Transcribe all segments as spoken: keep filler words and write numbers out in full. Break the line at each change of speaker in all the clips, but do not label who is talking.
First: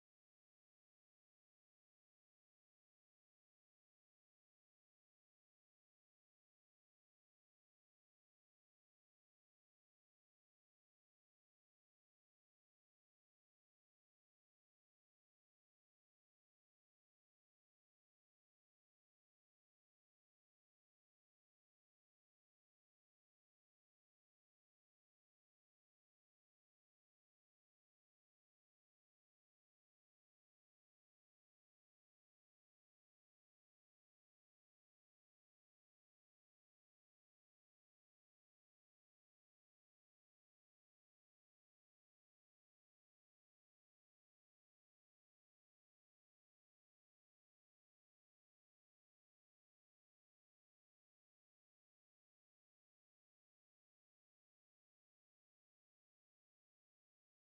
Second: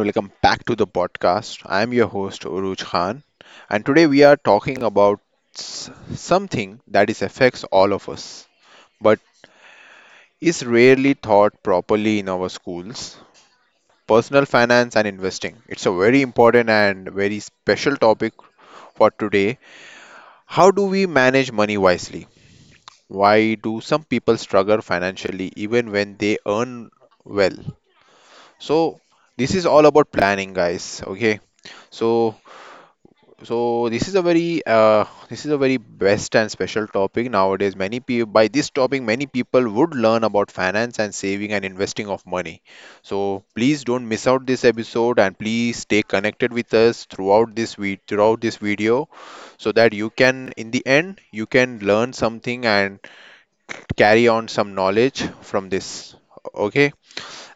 welcome back to the podcast. I am your host Uruj Khan, and today we are talking about s- something that is affects all of us, but is rarely taught properly in our schools. Personal finance and investing. It's a very important and very special topic for today. How do we manage money wisely? Why do some people struggle financially even when they earn well? So this is all about planning, guys, okay? So So this is a very uh, this is a very best and special topic nowadays. Many people by this topic, many people would learn about finance and saving and investing of money. So please don't miss out this episode, and please stay connected with us throughout this we throughout this video, so that you can in the end you can learn something and carry on some knowledge from this. Okay,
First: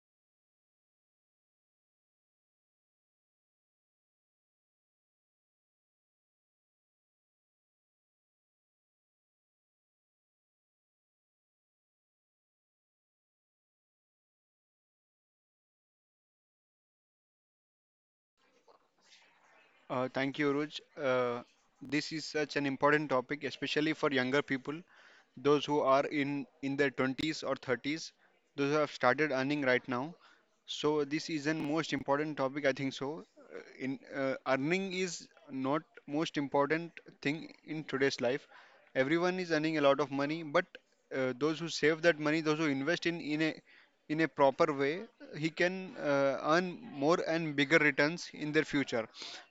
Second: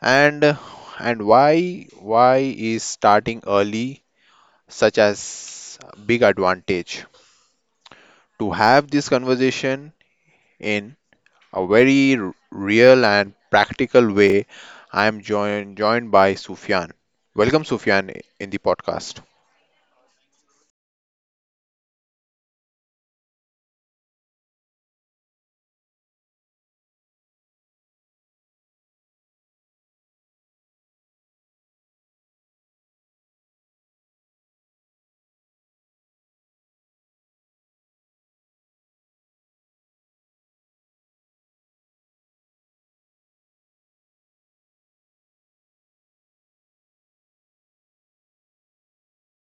and uh, and why why is starting early such as big advantage? To have this conversation in a very r- real and practical way. I am joined joined by Sufyan. Welcome, Sufyan, in the podcast.
Uh, thank you, Ruj. Uh, this is such an important topic, especially for younger people, those who are in in their twenties or thirties, those who have started earning right now. So this is an most important topic, I think so. Uh, In uh, Earning is not most important thing in today's life. Everyone is earning a lot of money, but uh, those who save that money, those who invest in in a in a proper way he can uh, earn more and bigger returns in their future.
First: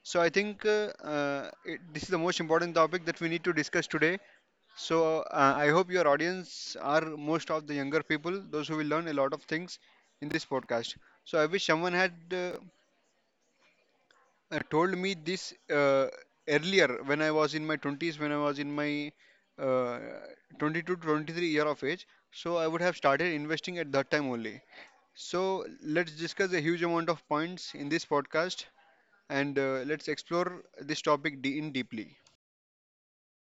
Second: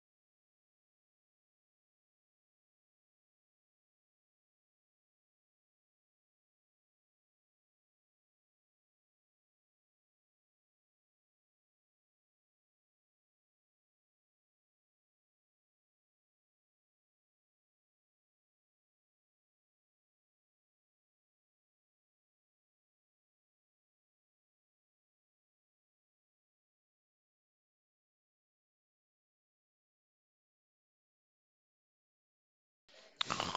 So i think uh, uh, it, this is the most important topic that we need to discuss today. So uh, i hope your audience are most of the younger people, those who will learn a lot of things in this podcast. So i wish someone had uh, uh, told me this uh, earlier, when i was in my twenties, when i was in my uh, twenty-two to twenty-three year of age. So i would have started investing at that time only. So let's discuss a huge amount of points in this podcast, and uh, let's explore this topic de- in deeply.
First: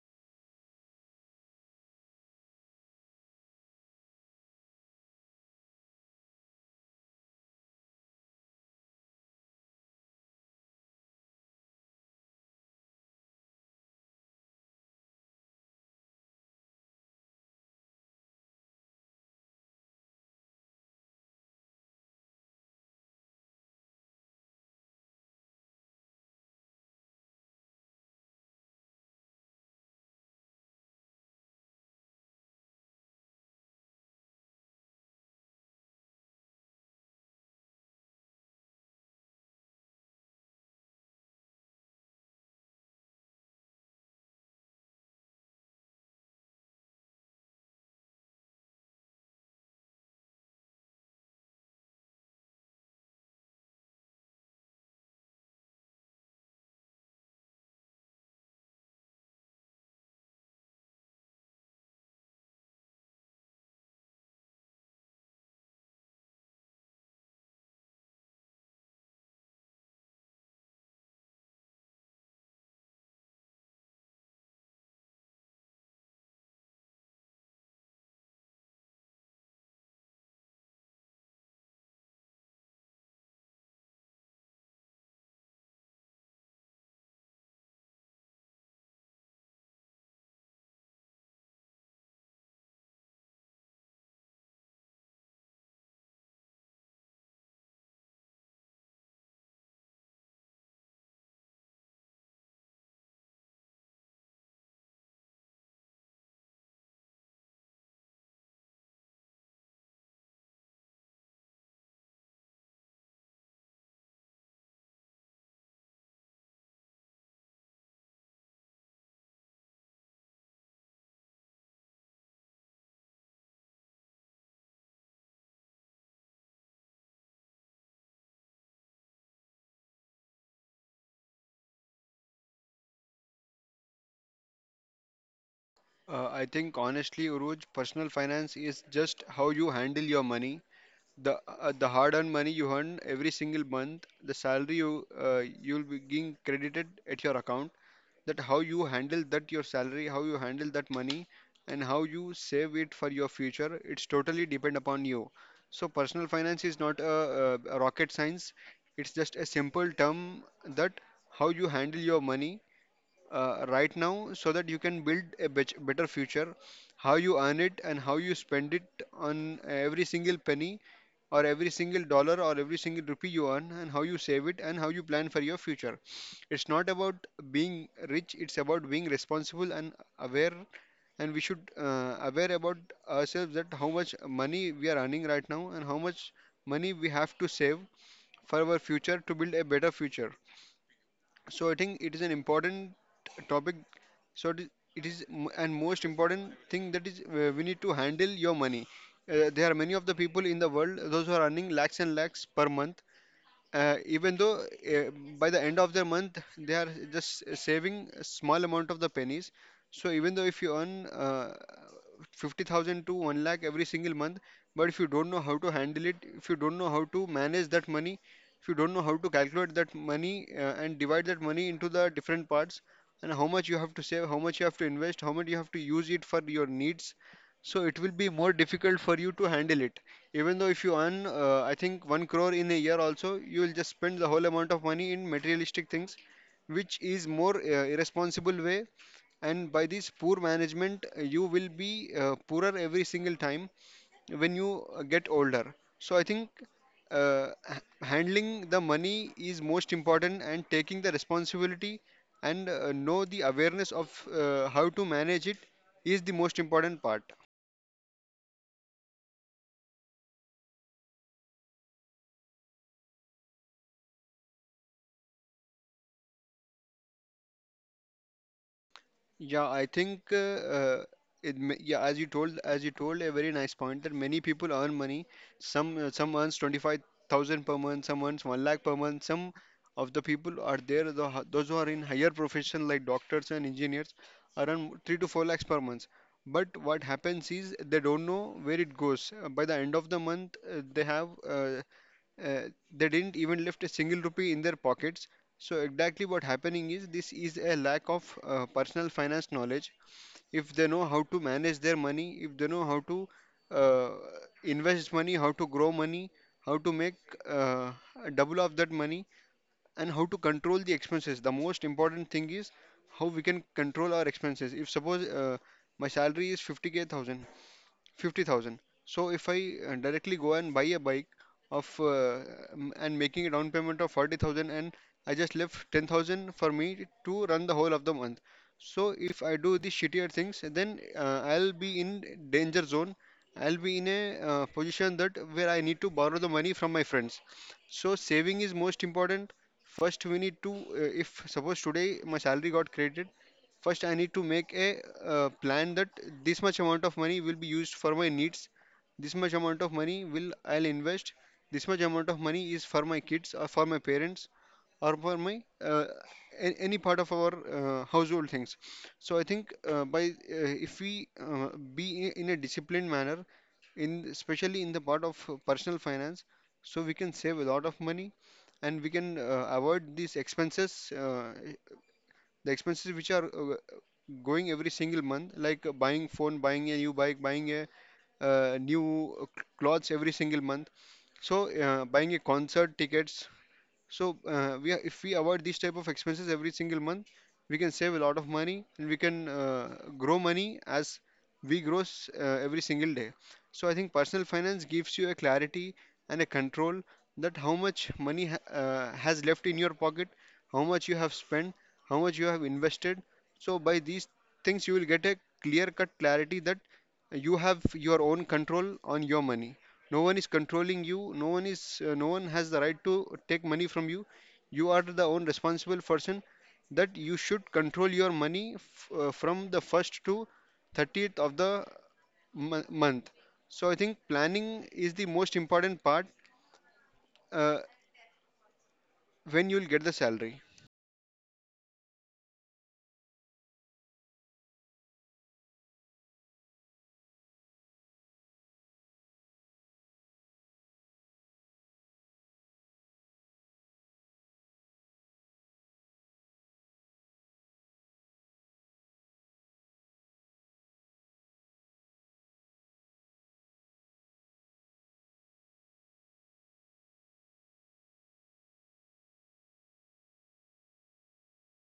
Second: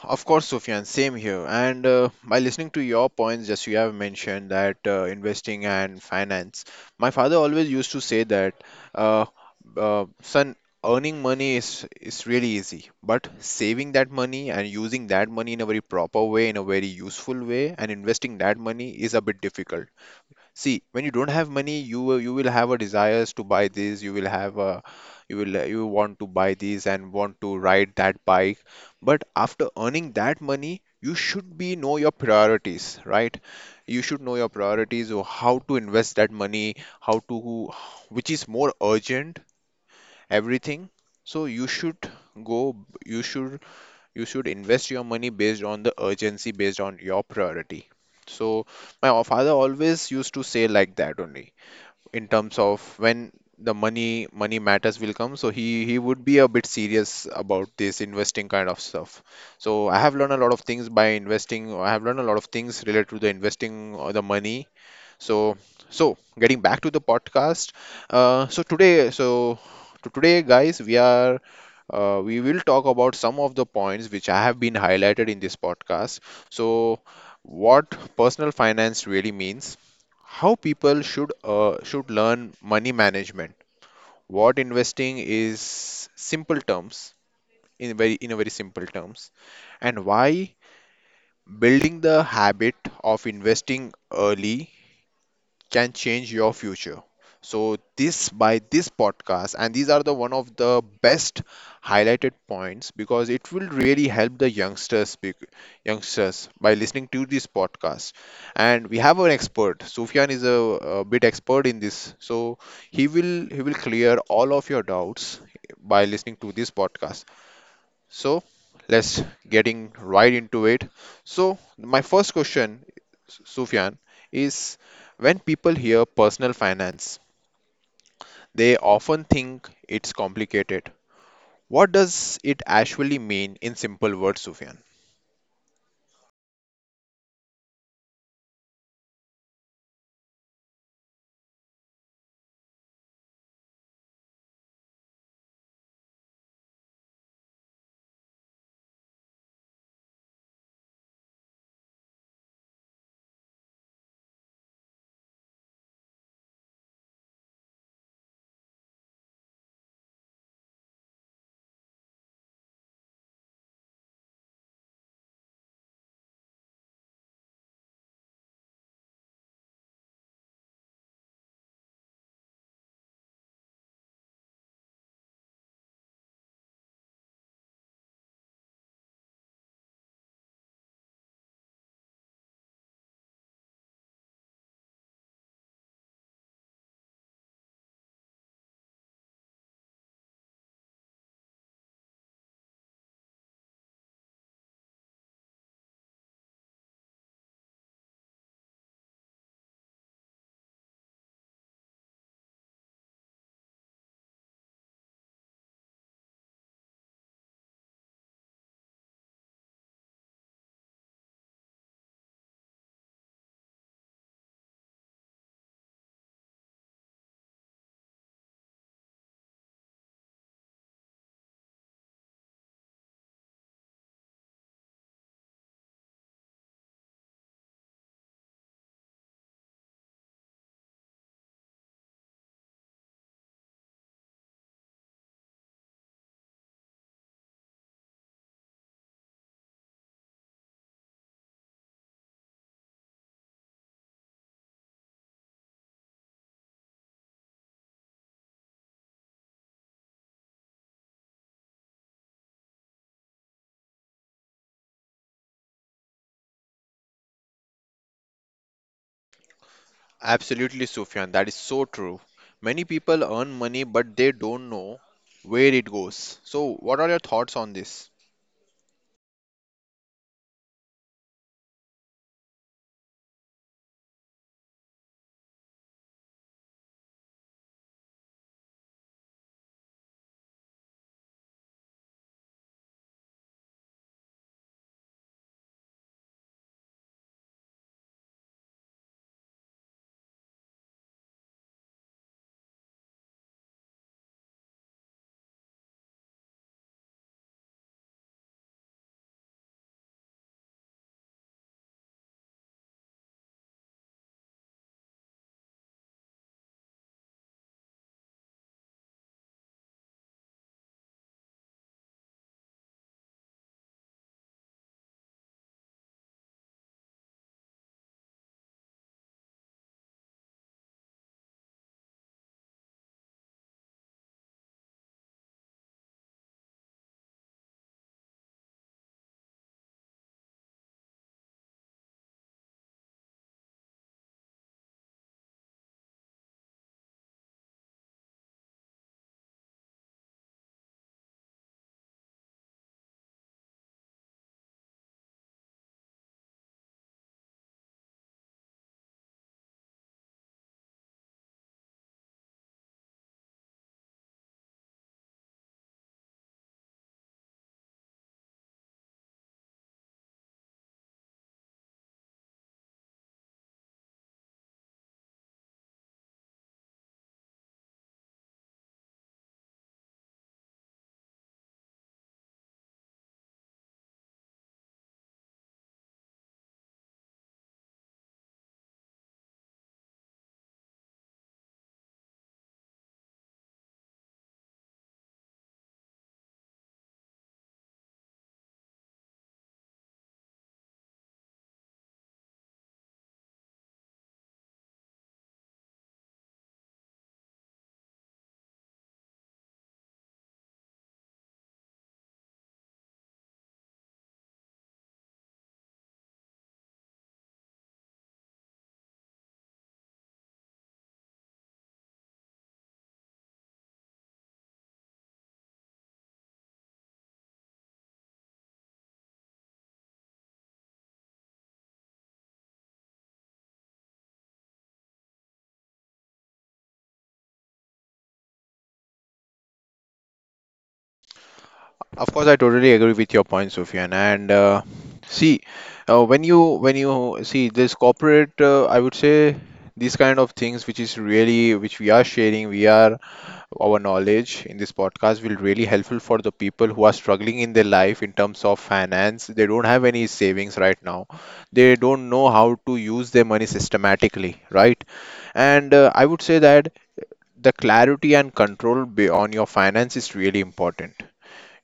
Of course, Sufyan, same here. And uh, By listening to your points, just you have mentioned that uh, investing and finance, my father always used to say that, uh, uh, son, earning money is is really easy, but saving that money and using that money in a very proper way, in a very useful way, and investing that money is a bit difficult. See, when you don't have money, you you will have a desires to buy this. You will have a you will you want to buy this and want to ride that bike. But after earning that money, you should be know your priorities, right? You should know your priorities, or how to invest that money, how to, which is more urgent, everything. So you should go. You should you should invest your money based on the urgency, based on your priority. So my father always used to say like that only, in terms of when the money money matters will come. So he he would be a bit serious about this investing kind of stuff. So I have learned a lot of things by investing. I have learned a lot of things related to the investing or the money. So, so getting back to the podcast, uh, so today so to today, guys, we are, uh, we will talk about some of the points which I have been highlighted in this podcast. So, what personal finance really means, how people should uh, should learn money management, what investing is simple terms, in very in a very simple terms, and why building the habit of investing early can change your future. So this, by this podcast, and these are the one of the best highlighted points, because it will really help the youngsters, bec- youngsters, by listening to this podcast. And we have an expert. Sufyan is a, a bit expert in this, so he will he will clear all of your doubts by listening to this podcast. So let's getting right into it. So my first question, Sufyan, is when people hear personal finance, they often think it's complicated. What does it actually mean in simple words, Sufyan?
Uh, I think honestly, Uruj, personal finance is just how you handle your money, the uh, the hard-earned money you earn every single month, the salary you uh, you'll be getting credited at your account, that how you handle that your salary, how you handle that money, and how you save it for your future. It's totally depend upon you. So personal finance is not a, a, a rocket science. It's just a simple term that how you handle your money uh, right now, so that you can build a bet- better future, how you earn it and how you spend it on every single penny or every single dollar or every single rupee you earn, and how you save it, and how you plan for your future. It's not about being rich. It's about being responsible and aware. And we should uh, aware about ourselves that how much money we are earning right now, and how much money we have to save for our future to build a better future. So I think it is an important topic. So it is, it is m- and most important thing that is, uh, we need to handle your money. Uh, there are many of the people in the world, those who are earning lakhs and lakhs per month, uh, even though, uh, by the end of the month they are just s- saving a small amount of the pennies. So even though if you earn uh, fifty thousand to one lakh every single month, but if you don't know how to handle it, if you don't know how to manage that money, if you don't know how to calculate that money uh, and divide that money into the different parts, and how much you have to save, how much you have to invest, how much you have to use it for your needs, so it will be more difficult for you to handle it. Even though if you earn, uh, I think, one crore in a year also, you will just spend the whole amount of money in materialistic things, which is more uh, irresponsible way. And by this poor management, uh, you will be uh, poorer every single time when you uh, get older. So I think uh, h- handling the money is most important, and taking the responsibility, and uh, know the awareness of uh, how to manage it is the most important part.
Absolutely, Sufyan, that is so true. Many people earn money, but they don't know where it goes. So, what are your thoughts on this?
Yeah, I think uh, uh, it, ma- yeah, as you told, as you told a very nice point that many people earn money. Some uh, some earns twenty-five thousand per month, some earns one lakh per month. Some of the people are there, the, h- those who are in higher profession like doctors and engineers earn three to four lakhs per month. But what happens is they don't know where it goes. Uh, By the end of the month, uh, they have uh, uh, they didn't even left a single rupee in their pockets. So exactly what happening is this is a lack of uh, personal finance knowledge. If they know how to manage their money, if they know how to uh, invest money, how to grow money, how to make uh, double of that money, and how to control the expenses. The most important thing is how we can control our expenses. If suppose uh, my salary is fifty k thousand, fifty thousand. So if I uh, directly go and buy a bike of uh, m- and making a down payment of forty thousand, and I just left ten thousand for me to run the whole of the month. So if I do the shittier things, then uh, I'll be in danger zone. I'll be in a uh, position that where I need to borrow the money from my friends. So saving is most important. First, we need to. Uh, if suppose today my salary got credited, first, I need to make a uh, plan that this much amount of money will be used for my needs. This much amount of money will I'll invest. This much amount of money is for my kids or for my parents or for my uh, a- any part of our uh, household things. So I think uh, by uh, if we uh, be in in a disciplined manner, in especially in the part of uh, personal finance, so we can save a lot of money, and we can uh, avoid these expenses. Uh, the expenses which are uh, going every single month, like uh, buying phone, buying a new bike, buying a uh, new uh, cl- clothes every single month. So uh, buying a concert tickets. So uh, we are, if we avoid these type of expenses every single month, we can save a lot of money, and we can uh, grow money as we grow s- uh, every single day. So I think personal finance gives you a clarity and a control, that how much money ha- uh, has left in your pocket, how much you have spent, how much you have invested. So by these things you will get a clear cut clarity that you have your own control on your money. No one is controlling you, no one is uh, no one has the right to take money from you. You are the own responsible person that you should control your money f- uh, from the first to thirtieth of the m- month. So i think planning is the most important part uh, when you'll get the salary.
Of course, I totally agree with your point, Sufyan. And uh, See, uh, when you when you see this corporate, uh, I would say these kind of things, which is really which we are sharing, we are our knowledge in this podcast will really helpful for the people who are struggling in their life in terms of finance. They don't have any savings right now. They don't know how to use their money systematically, right? And uh, I would say that the clarity and control be- on your finance is really important.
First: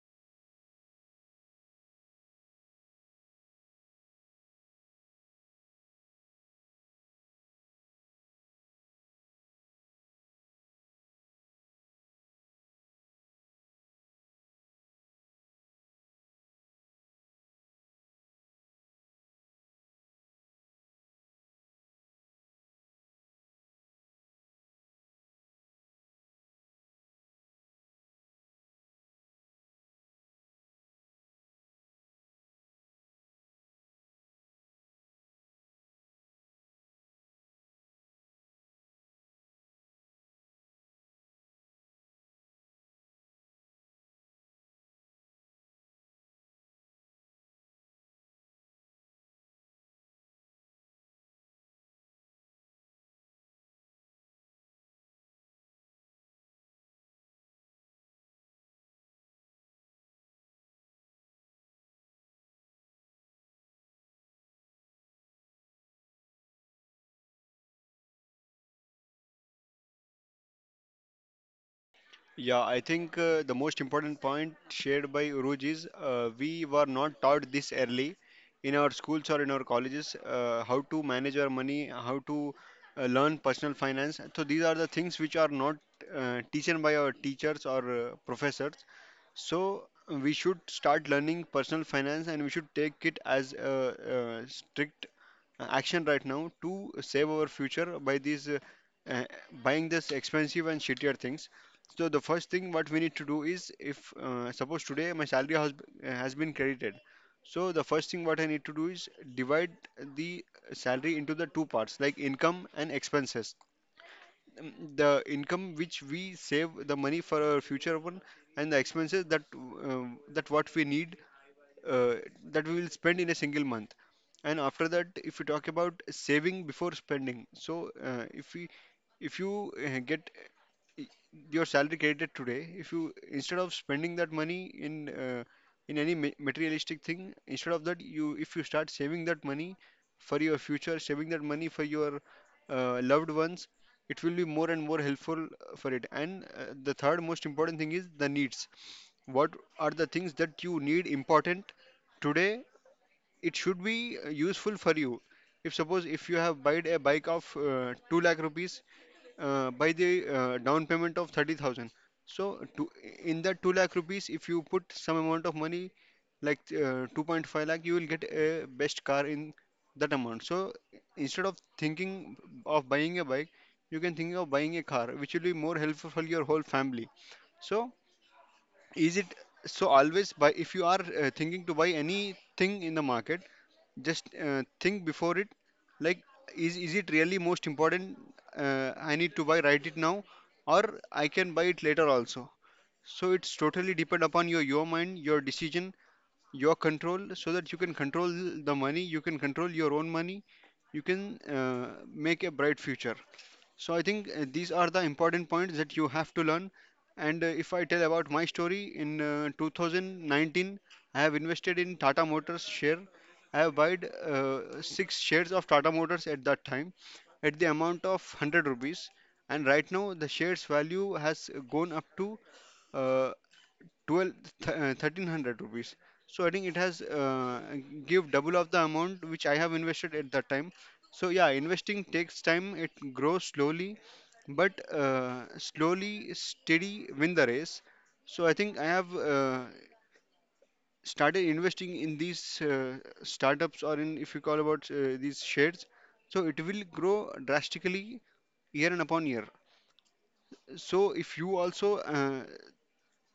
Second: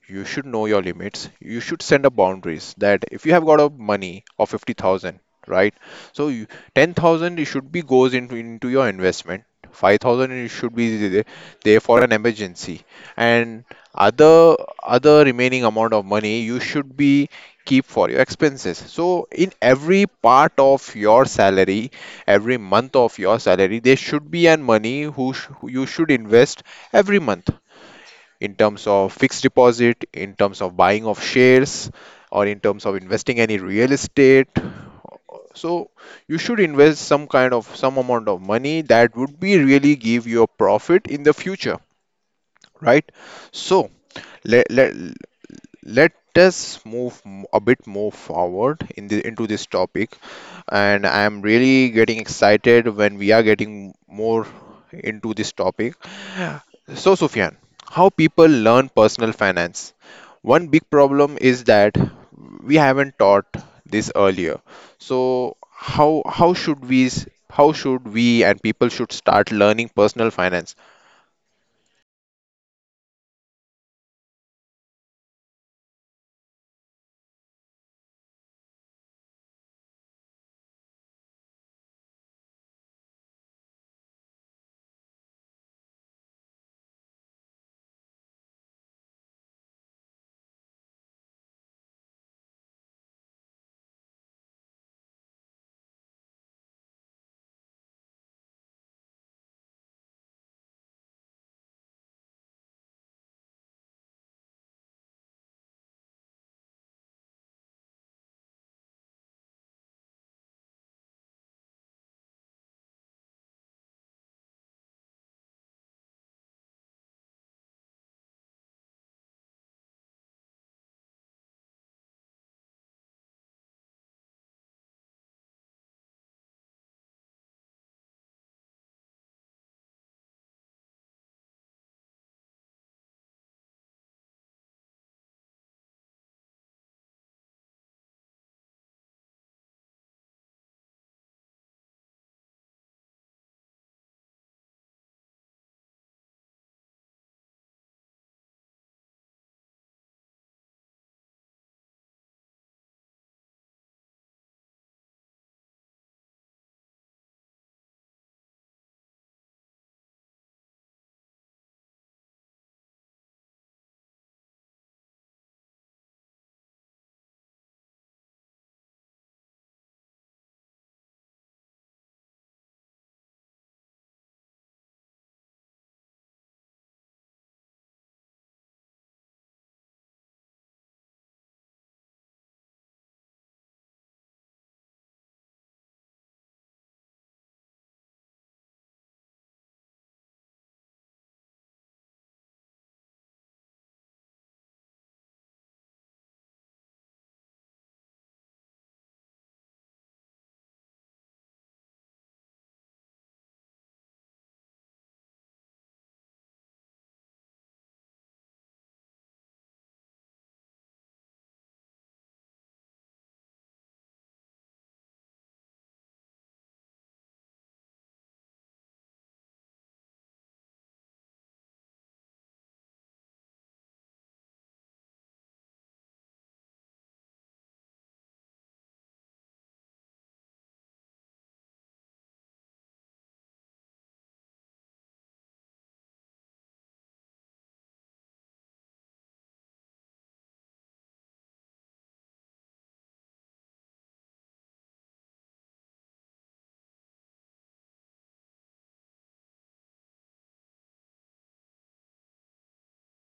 You should know your limits. You should send up boundaries, that if you have got a money of fifty thousand, right? So you, ten thousand it should be goes into into your investment. five thousand it should be there there for an emergency. And other other remaining amount of money you should be keep for your expenses. So in every part of your salary, every month of your salary, there should be an money who, sh- who you should invest every month, in terms of fixed deposit, in terms of buying of shares, or in terms of investing any real estate. So you should invest some kind of some amount of money that would be really give you a profit in the future, right? So, let let let us move m- a bit more forward in the into this topic, and I am really getting excited when we are getting more into this topic. So, Sufyan, how people learn personal finance? One big problem is that we haven't taught this earlier. So, how how should we, s- how should we and people should start learning personal finance?
Yeah, I think uh, the most important point shared by Uruj is uh, we were not taught this early in our schools or in our colleges, uh, how to manage our money, how to uh, learn personal finance. So these are the things which are not uh, teaching by our teachers or uh, professors. So we should start learning personal finance and we should take it as a, uh strict uh, action right now to save our future by these uh, uh, buying this expensive and shittier things. So the first thing what we need to do is if uh, suppose today my salary has, uh, has been credited. So the first thing what i need to do is divide the salary into the two parts, like income and expenses. Um, the income which we save the money for our future one, and the expenses that um, that what we need, uh, that we will spend in a single month. And after that, if you talk about saving before spending, so uh, if we if you uh, get uh, your salary credited today, if you instead of spending that money in uh, in any ma- materialistic thing, instead of that, you if you start saving that money for your future, saving that money for your uh, loved ones, it will be more and more helpful uh, for it. And uh, the third most important thing is the needs. What are the things that you need important today? It should be uh, useful for you. If suppose if you have buyed a bike of uh, two lakh rupees, uh, by the uh, down payment of thirty thousand, so to, in that two lakh rupees, if you put some amount of money like uh, two point five lakh, you will get a best car in that amount. So instead of thinking of buying a bike, you can think of buying a car, which will be more helpful for your whole family. So is it, so always buy, if you are uh, thinking to buy anything in the market, just uh, think before it, like is is it really most important, uh, i need to buy right it now, or i can buy it later also. So it's totally depend upon your your mind, your decision, your control, so that you can control the money you can control your own money. You can uh, make a bright future. So I think uh, these are the important points that you have to learn. And uh, if I tell about my story, in uh, twenty nineteen, I have invested in Tata Motors share. I have bought uh, six shares of Tata Motors at that time at the amount of one hundred rupees. And right now, the shares value has gone up to uh, twelve th- uh, thirteen hundred rupees. So I think it has uh, give double of the amount which I have invested at that time. So yeah, investing takes time, it grows slowly, but uh, slowly steady win the race. So I think I have uh, started investing in these uh, startups, or in if you call about uh, these shares, so it will grow drastically year and upon year. So if you also uh,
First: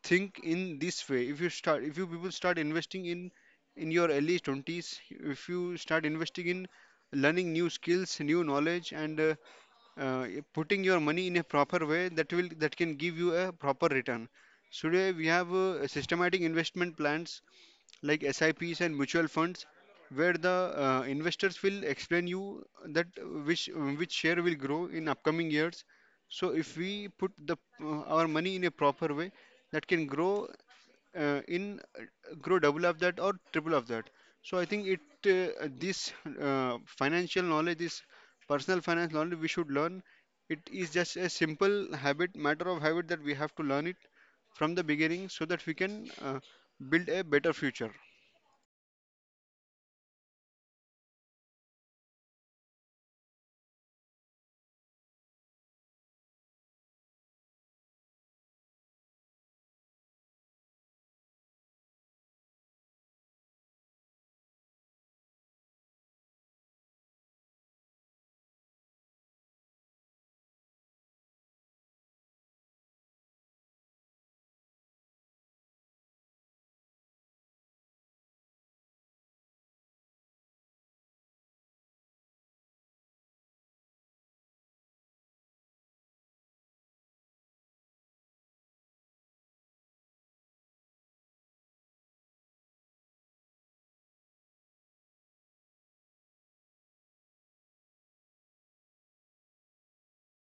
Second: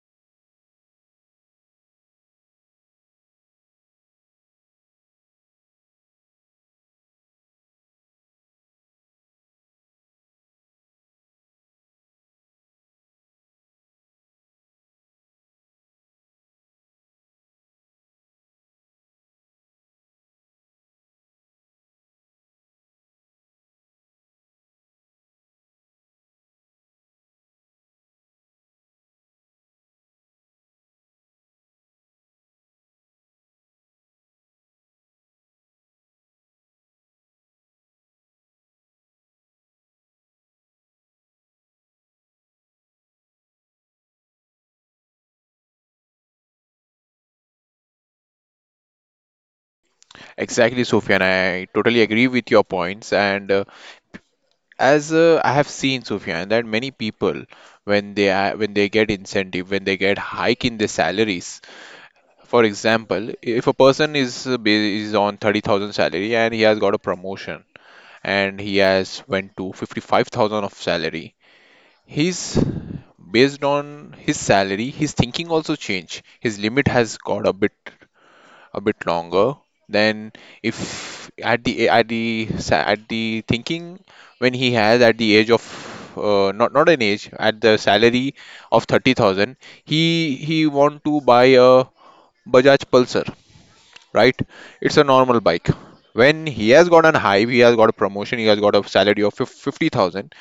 think in this way, if you start, if you people start investing in in your early twenties, if you start investing in learning new skills, new knowledge, and uh, uh, putting your money in a proper way, that will, that can give you a proper return. So today we have uh, systematic investment plans like SIPs and mutual funds, where the uh, investors will explain you that uh, which which share will grow in upcoming years. So if we put the uh, our money in a proper way, that can grow uh, in uh, grow double of that or triple of that. So I think it uh, this uh, financial knowledge, this personal finance knowledge we should learn. It is just a simple habit, matter of habit, that we have to learn it from the beginning, so that we can uh, build a better future.
Exactly, Sufyan. I totally agree with your points. And uh, as uh, I have seen, Sufyan, that many people when they are, when they get incentive, when they get hike in their salaries, for example, if a person is uh, ba- is on thirty thousand salary and he has got a promotion and he has went to fifty-five thousand of salary, he's based on his salary, his thinking also change. His limit has got a bit a bit longer than if at the at the sa- at the thinking when he has at the age of, uh, not not an age, at the salary of thirty thousand, he he want to buy a Bajaj Pulsar, right? It's a normal bike. When he has got an hype, he has got a promotion, he has got a salary of fif- fifty thousand,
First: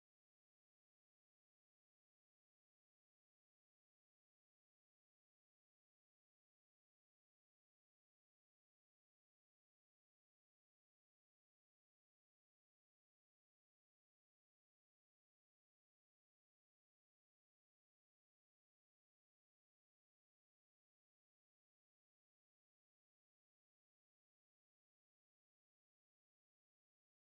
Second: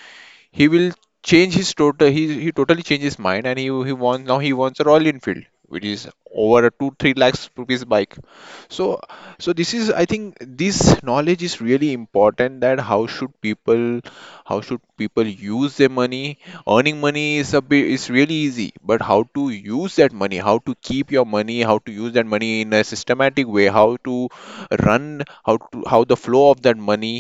he will change his total. he he totally changed his mind and he he wants, now he wants a Royal Enfield, which is over a two three lakhs rupees bike. So, so this is, I think, this knowledge is really important, that how should people, how should people use their money. Earning money is a bit is really easy, but how to use that money, how to keep your money, how to use that money in a systematic way, how to run, how to, how the flow of that money,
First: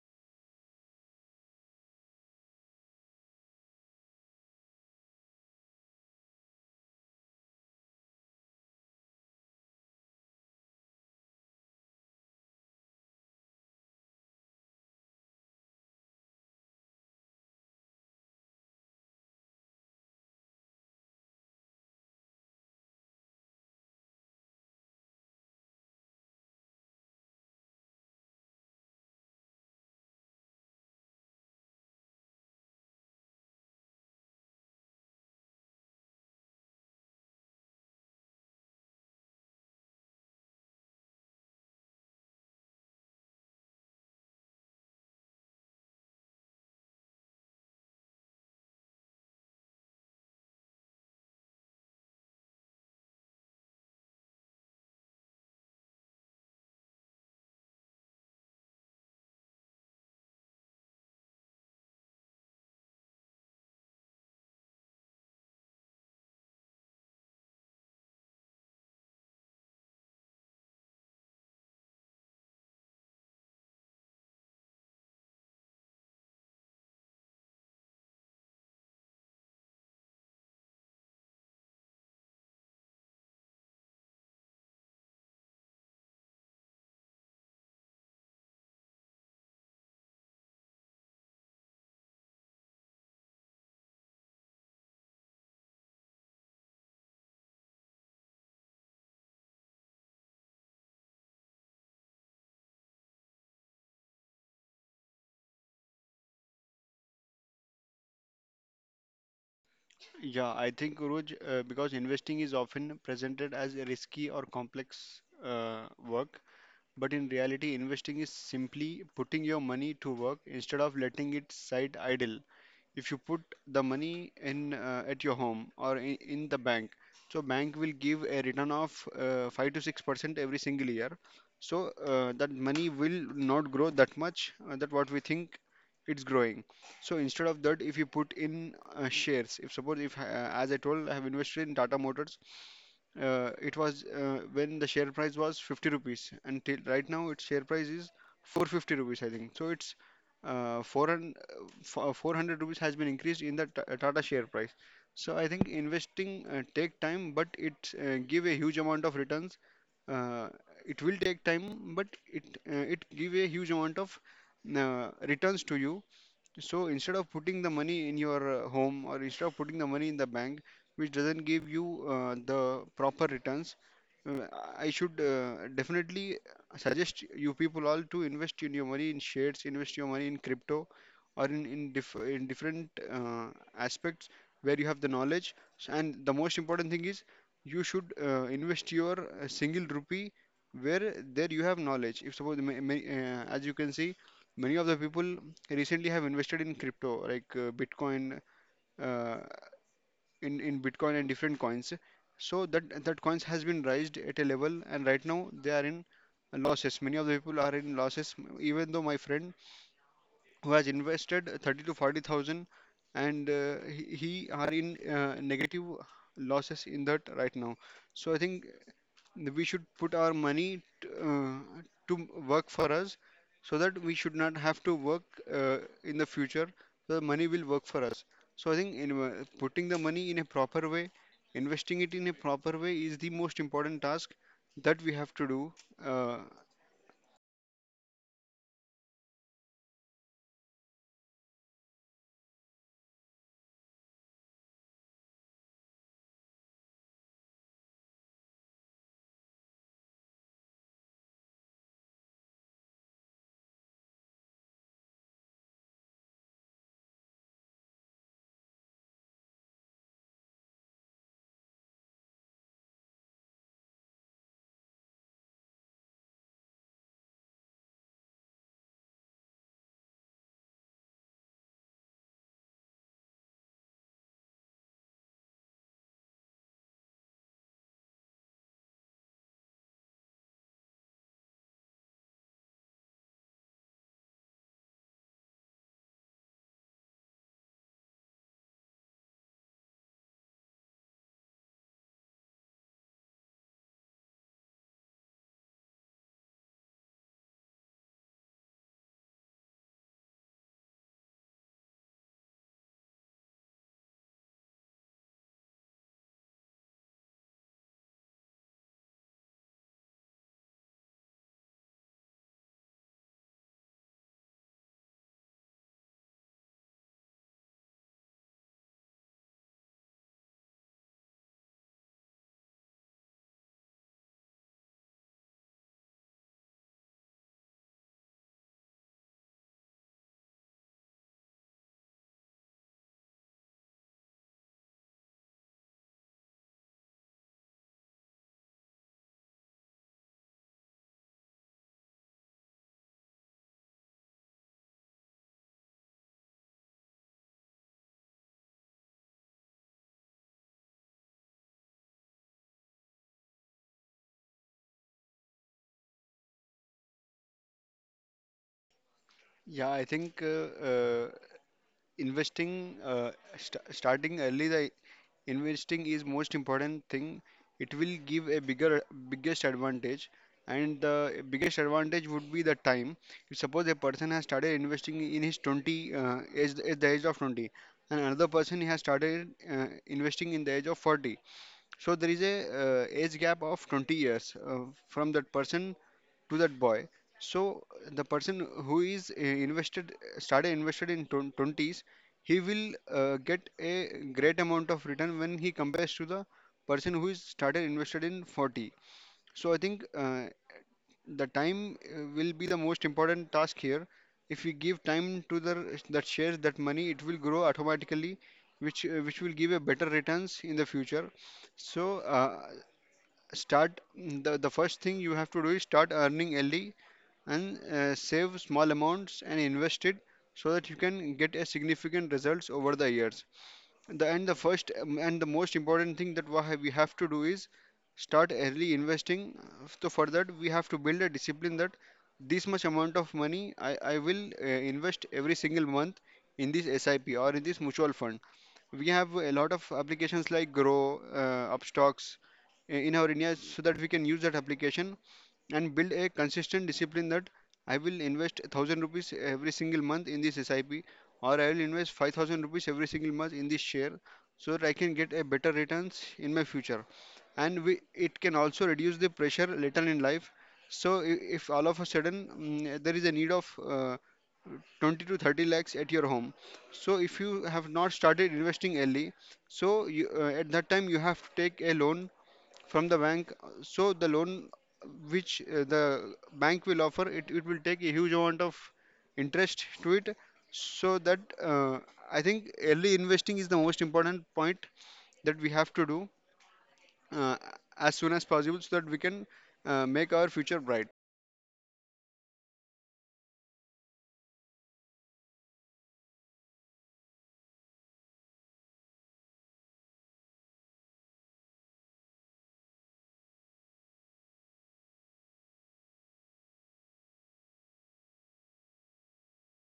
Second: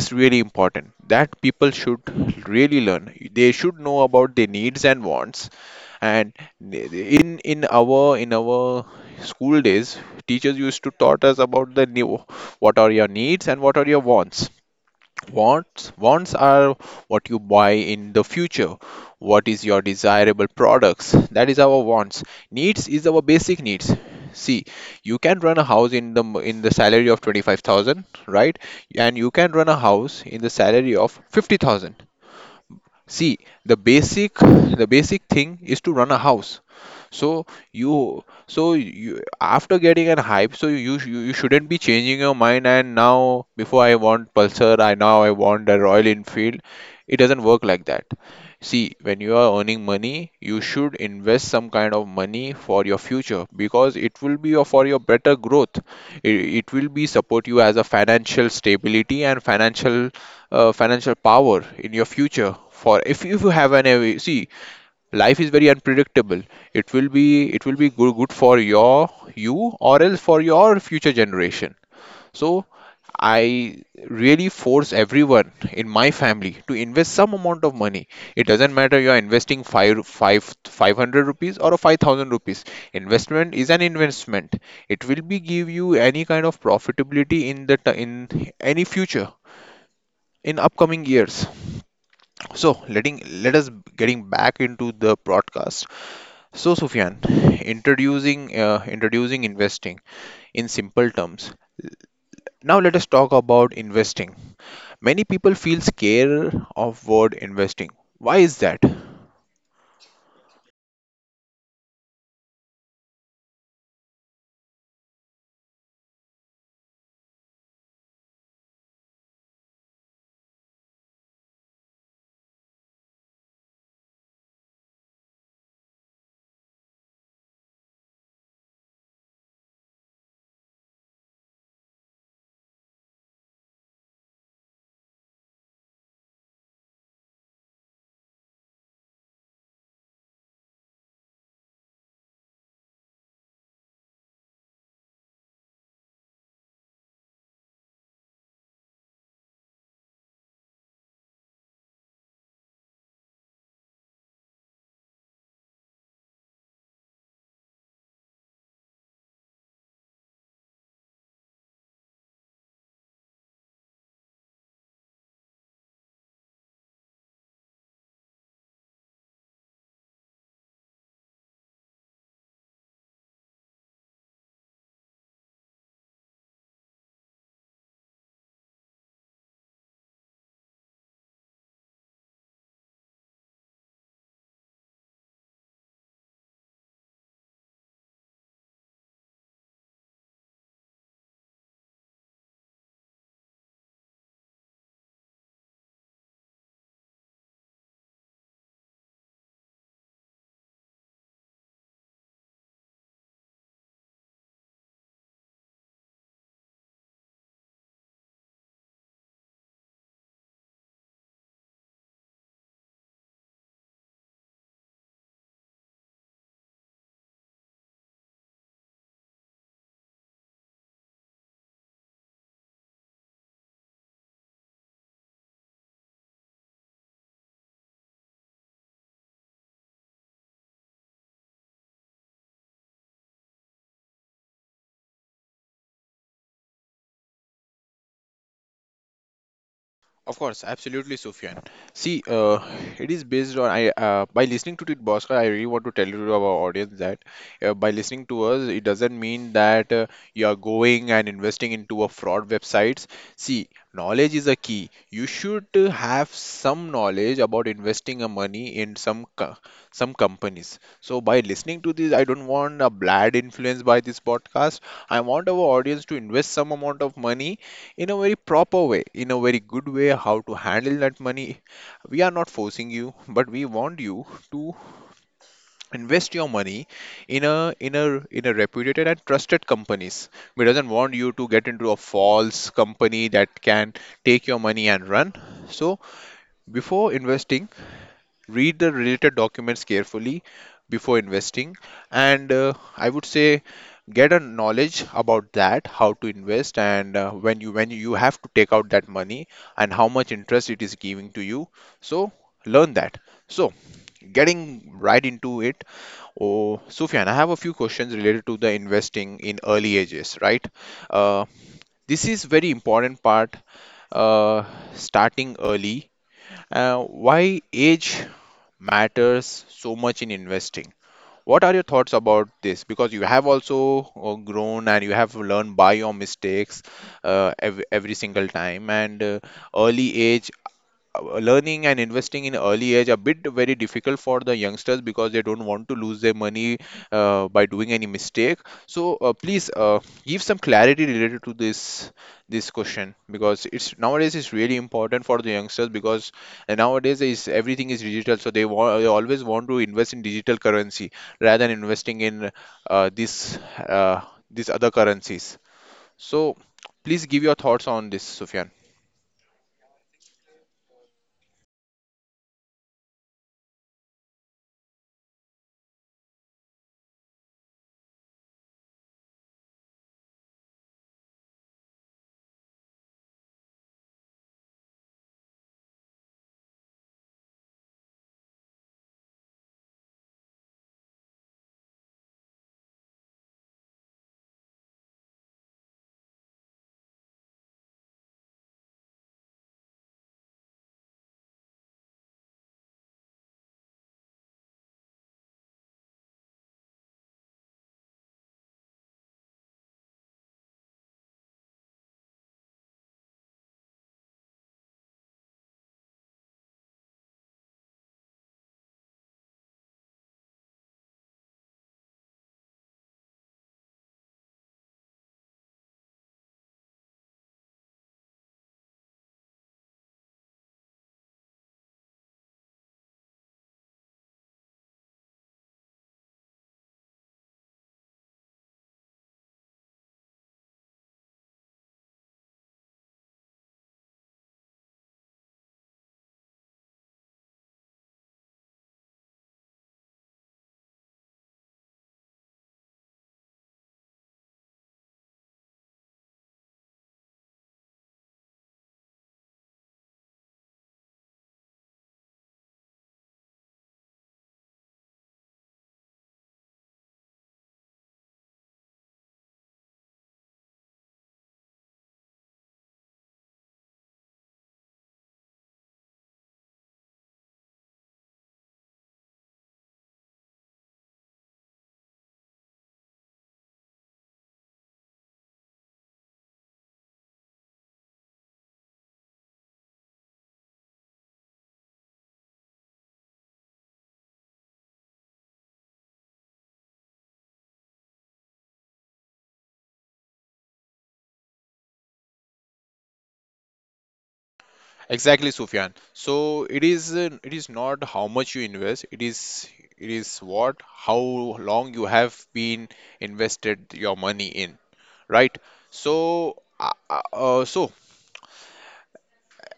is really important that people should really learn. They should know about their needs and wants. And in in our in our school days, teachers used to taught us about the new, what are your needs and what are your wants. Wants wants are what you buy in the future. What is your desirable products? That is our wants. Needs is our basic needs. See, you can run a house in the m- in the salary of twenty-five thousand, right? And you can run a house in the salary of fifty thousand. See, the basic the basic thing is to run a house. So you so you, after getting an hype, so you you, you shouldn't be changing your mind and now before I want Pulsar, I, now I want a Royal Enfield. It doesn't work like that. See, when you are earning money, you should invest some kind of money for your future, because it will be your, for your better growth. It, it will be support you as a financial stability and financial uh, financial power in your future for if, if you have an uh, see, life is very unpredictable. It will be, it will be good, good for your, you, or else for your future generation. So I really force everyone in my family to invest some amount of money. It doesn't matter you are investing five five five hundred rupees or a five thousand rupees. Investment is an investment. It will be give you any kind of profitability in the t- in any future, in upcoming years. So letting let us getting back into the broadcast. So Sufyan, introducing uh, introducing investing in simple terms. Now let us talk about investing. Many people feel scared of word investing. Why is that?
Yeah, I think Roj, uh, because investing is often presented as a risky or complex uh, work. But in reality, investing is simply putting your money to work instead of letting it sit idle. If you put the money in uh, at your home, or in, in the bank, so bank will give a return of uh, five to six percent every single year. So uh, that money will not grow that much uh, that what we think it's growing. So instead of that, if you put in uh, shares, if suppose if uh, as I told, I have invested in Tata Motors. Uh, it was uh, when the share price was fifty rupees, and till right now its share price is four fifty rupees, I think. So it's uh, four hundred uh, fo- four hundred rupees has been increased in the Ta- tata share price. So I think investing uh, take time, but it uh, give a huge amount of returns. uh, it will take time, but it uh, it give a huge amount of uh, returns to you. So instead of putting the money in your uh, home, or instead of putting the money in the bank, which doesn't give you uh, the proper returns, uh, I should uh, definitely suggest you people all to invest in your money in shares, invest your money in crypto, or in in, diff in different uh, aspects where you have the knowledge. S- And the most important thing is you should uh, invest your uh, single rupee where there you have knowledge. If suppose ma- ma- uh, as you can see, many of the people recently have invested in crypto like uh, Bitcoin, uh, in in Bitcoin and different coins. So that that coins has been raised at a level, and right now they are in losses. Many of the people are in losses. Even though my friend who has invested thirty to forty thousand, and uh, he, he are in uh, negative losses in that right now. So I think we should put our money t- uh, to work for us, so that we should not have to work uh, in the future. So the money will work for us. So I think in, uh, putting the money in a proper way, investing it in a proper way, is the most important task that we have to do. uh,
Of course, absolutely, Sufyan. See, uh, it is based on I, uh, by listening to Tit Bosca, I really want to tell you to our audience that, uh, by listening to us, it doesn't mean that uh, you are going and investing into a fraud websites. See, knowledge is a key. You should uh, have some knowledge about investing a money in some co- some companies. So by listening to this, I don't want a bad influence by this podcast. I want our audience to invest some amount of money in a very proper way, in a very good way, how to handle that money. We are not forcing you, but we want you to invest your money in a in a in a reputed and trusted companies. We doesn't want you to get into a false company that can take your money and run. So before investing, read the related documents carefully before investing, and uh, I would say get a knowledge about that how to invest, and uh, when you when you have to take out that money and how much interest it is giving to you, so learn that. So getting right into it, oh Sufyan, I have a few questions related to the investing in early ages, right? uh, this is very important part. uh, Starting early, uh, why age matters so much in investing. What are your thoughts about this? Because you have also uh, grown and you have learned by your mistakes uh, every, every single time. And uh, early age, uh, learning and investing in early age a bit very difficult for the youngsters because they don't want to lose their money uh, by doing any mistake. So uh, please uh, give some clarity related to this this question, because it's nowadays it's really important for the youngsters, because uh, nowadays is everything is digital, so they, want they always want to invest in digital currency rather than investing in uh, this uh, these other currencies. So please give your thoughts on this, Sufyan.
yeah, I think uh, uh, investing, uh, st- starting early the investing is most important thing. It will give a bigger biggest advantage, and the biggest advantage would be the time. If suppose a person has started investing in his twenty uh, age, at the age of twenty, and another person has started uh, investing in the age of forty, so there is a uh, age gap of twenty years uh, from that person to that boy. So the person who is uh, invested started invested in twen- twenties, he will uh, get a great amount of return when he compares to the person who is started invested in forty. So I think uh, the time uh, will be the most important task here. If we give time to the that shares, that money, it will grow automatically, which uh, which will give a better returns in the future. So uh, start, the the first thing you have to do is start earning early, and uh, save small amounts and invest it, so that you can get a significant results over the years. The, and the first um, and the most important thing that wha- we have to do is start early investing. So for that we have to build a discipline that this much amount of money i, I will uh, invest every single month in this SIP or in this mutual fund. We have a lot of applications like grow uh, upstocks i- in our india, so that we can use that application and build a consistent discipline that I will invest thousand rupees every single month in this S I P, or I will invest five thousand rupees every single month in this share, so that I can get a better returns in my future. And we, it can also reduce the pressure later in life. so i- if all of a sudden mm, there is a need of uh, twenty to thirty lakhs at your home, so if you have not started investing early, so you, uh, at that time you have to take a loan from the bank. So the loan which uh, the bank will offer, it, it will take a huge amount of interest to it. So that uh, I think early investing is the most important point that we have to do uh, as soon as possible, so that we can uh, make our future bright.
Exactly, Sufyan. So it is uh, it is not how much you invest, it is it is what how long you have been invested your money in, right? So uh, uh, uh, so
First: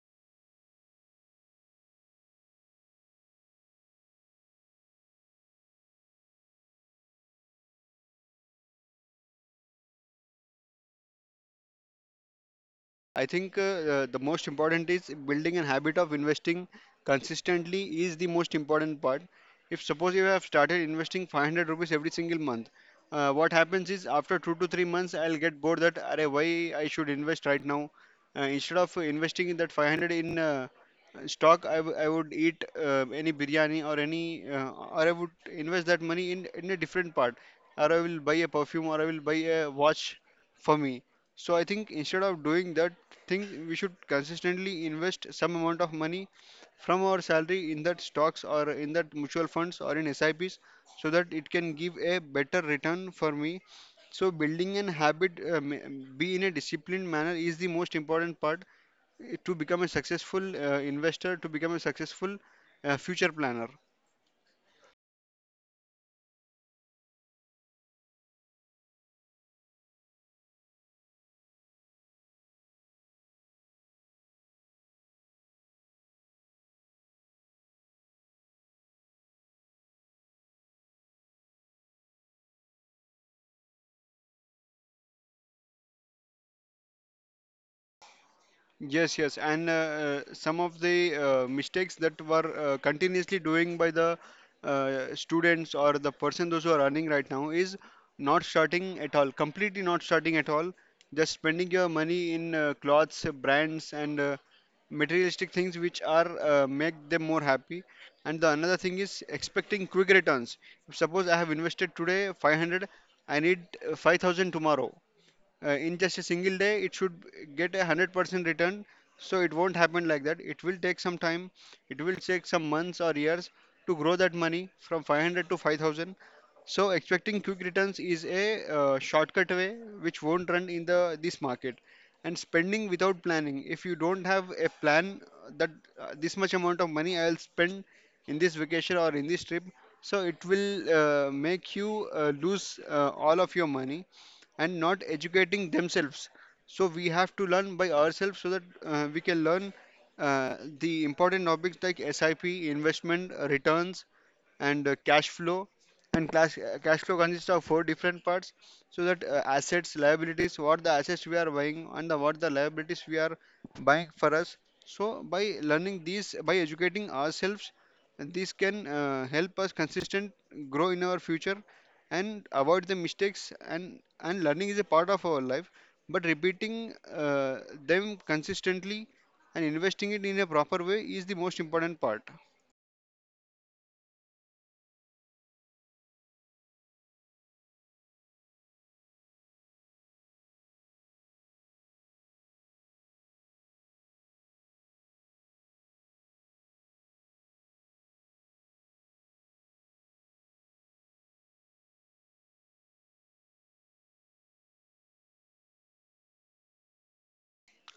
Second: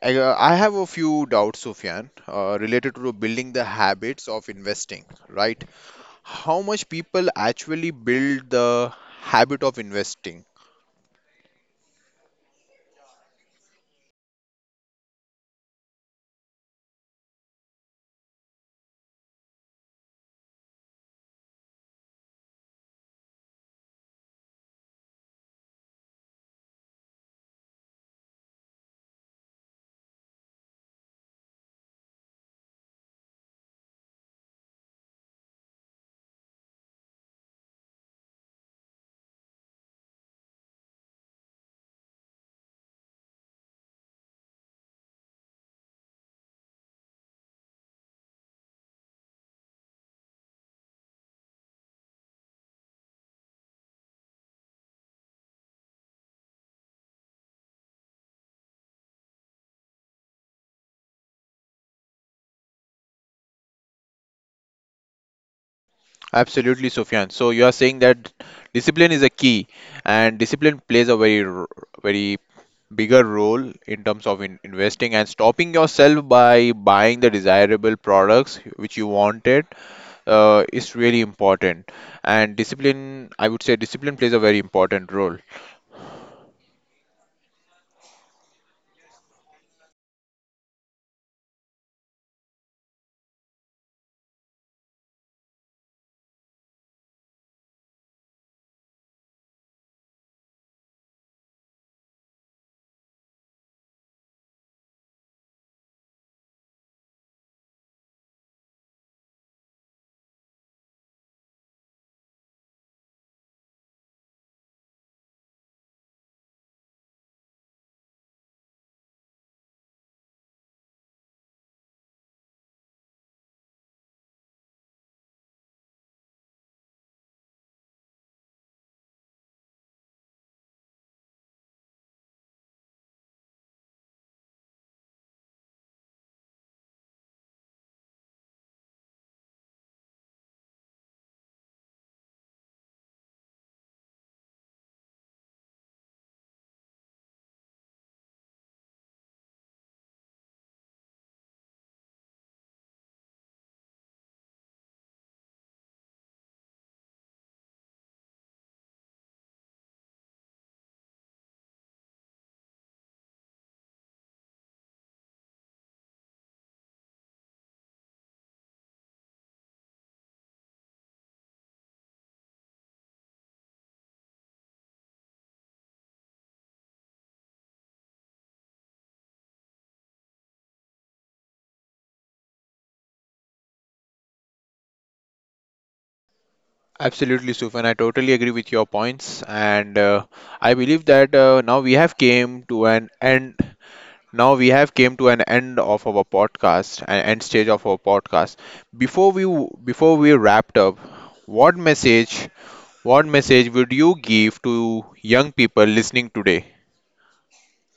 I, uh, I have a few doubts, Sufyan, uh, related to building the habits of investing, right? How much people actually build the habit of investing?
I think uh, uh, the most important is building a habit of investing consistently is the most important part. If suppose you have started investing five hundred rupees every single month, uh, what happens is after two to three months, I'll get bored that "Arey, why I should invest right now. Uh, instead of investing in that five hundred in uh, stock, I, w- I would eat uh, any biryani, or any uh, or I would invest that money in in a different part, or I will buy a perfume, or I will buy a watch for me. So I think instead of doing that, think we should consistently invest some amount of money from our salary in that stocks, or in that mutual funds, or in S I Ps, so that it can give a better return for me. So building an habit, uh, ma- be in a disciplined manner is the most important part eh, to become a successful uh, investor, to become a successful uh, future planner.
Absolutely, Sufyan. So you are saying that discipline is a key, and discipline plays a very r- very bigger role in terms of in investing and stopping yourself by buying the desirable products which you wanted, uh, is really important. And discipline, I would say discipline plays a very important role.
Yes, yes, and uh, uh, some of the uh, mistakes that were uh, continuously doing by the uh, students or the person those who are earning right now is not starting at all, completely not starting at all, just spending your money in uh, clothes, uh, brands, and uh, materialistic things which are uh, make them more happy. And the another thing is expecting quick returns. Suppose I have invested today five hundred, I need uh, five thousand tomorrow, uh, in just a single day it should get a one hundred percent return. So it won't happen like that, it will take some time, it will take some months or years to grow that money from five hundred to five thousand. So expecting quick returns is a uh, shortcut way which won't run in the this market. And spending without planning, if you don't have a plan uh, that uh, this much amount of money I'll spend in this vacation or in this trip, so it will uh, make you uh, lose uh, all of your money. And not educating themselves. So we have to learn by ourselves, so that uh, we can learn uh, the important topics like S I P, investment, uh, returns, and uh, cash flow. And cash, uh, cash flow consists of four different parts, so that uh, assets liabilities, what the assets we are buying, and the, what the liabilities we are buying for us. So by learning these, by educating ourselves, this can uh, help us consistent grow in our future, and avoid the mistakes. And and learning is a part of our life, but repeating uh, them consistently and investing it in a proper way is the most important part.
Absolutely, Sufan, I totally agree with your points. And uh, I believe that uh, now we have came to an end, now we have came to an end of our podcast, an end stage of our podcast. Before we before we wrapped up, what message what message would you give to young people listening today?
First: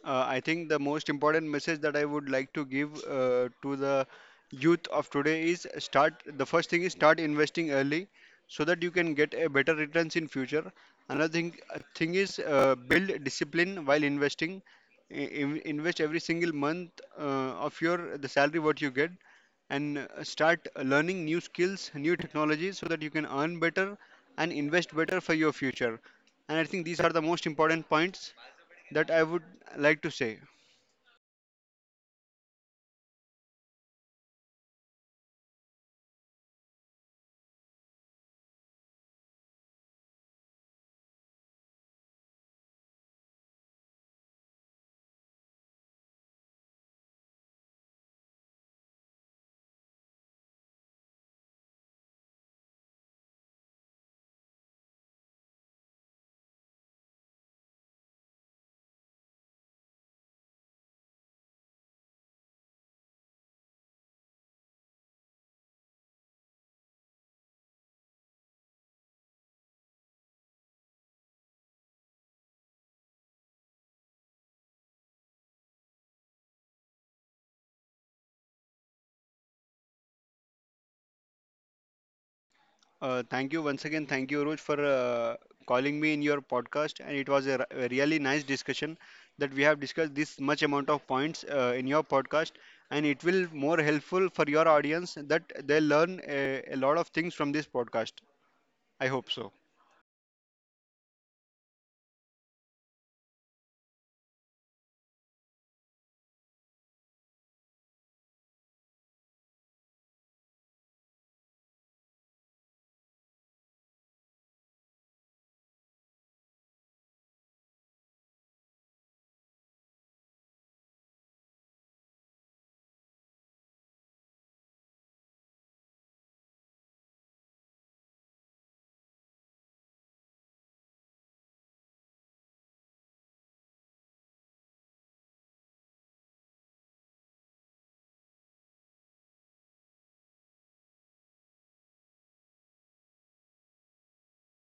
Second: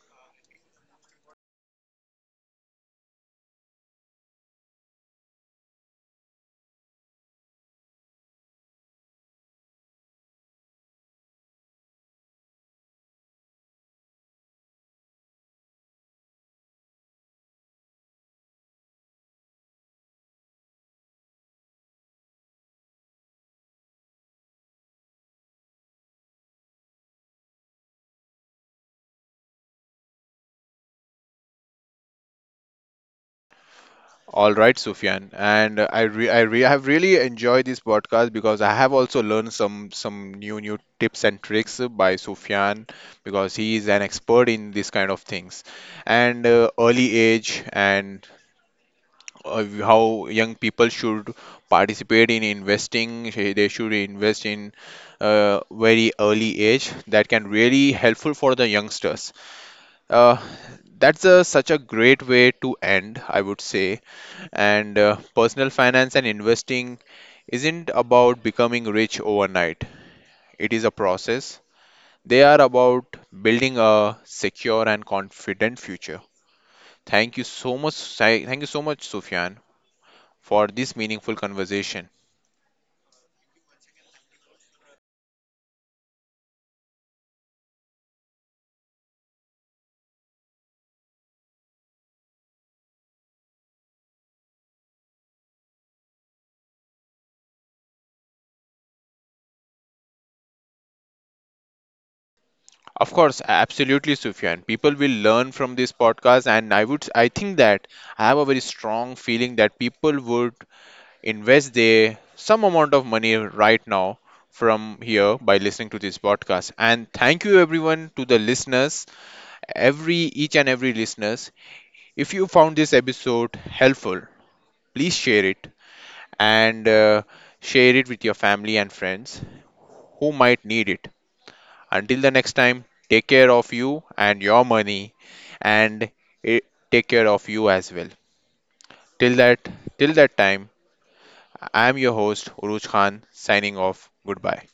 Uh, I think the most important message that I would like to give uh, to the youth of today is start. The first thing is start investing early, so that you can get a better returns in future. Another thing uh, thing is uh, build discipline while investing. I- in- invest every single month uh, of your the salary what you get, and uh, start learning new skills, new technologies, so that you can earn better and invest better for your future. And I think these are the most important points that I would like to say.
All right, Sufyan, and uh, I re I re have really enjoyed this podcast, because I have also learned some some new new tips and tricks by Sufyan, because he is an expert in this kind of things. And uh, early age, and uh, how young people should participate in investing, sh- they should invest in uh, very early age that can really helpful for the youngsters. uh, that's a, such a great way to end, I would say. And uh, personal finance and investing isn't about becoming rich overnight. It is a process. They are about building a secure and confident future. Thank you so much, Sai- thank you so much, Sufyan, for this meaningful conversation.
Uh, thank you once again. Thank you, Roj, for uh, calling me in your podcast. And it was a, r- a really nice discussion that we have discussed this much amount of points uh, in your podcast. And it will more helpful for your audience that they learn a, a lot of things from this podcast. I hope so.
Of course, absolutely, Sufyan. People will learn from this podcast, and I would, I think that I have a very strong feeling that people would invest their some amount of money right now from here by listening to this podcast. And thank you, everyone, to the listeners, every each and every listeners. If you found this episode helpful, please share it, and uh, share it with your family and friends who might need it. Until the next time, take care of you and your money, and eh, take care of you as well. Till that, till that time, I am your host Uruj Khan, signing off. Goodbye.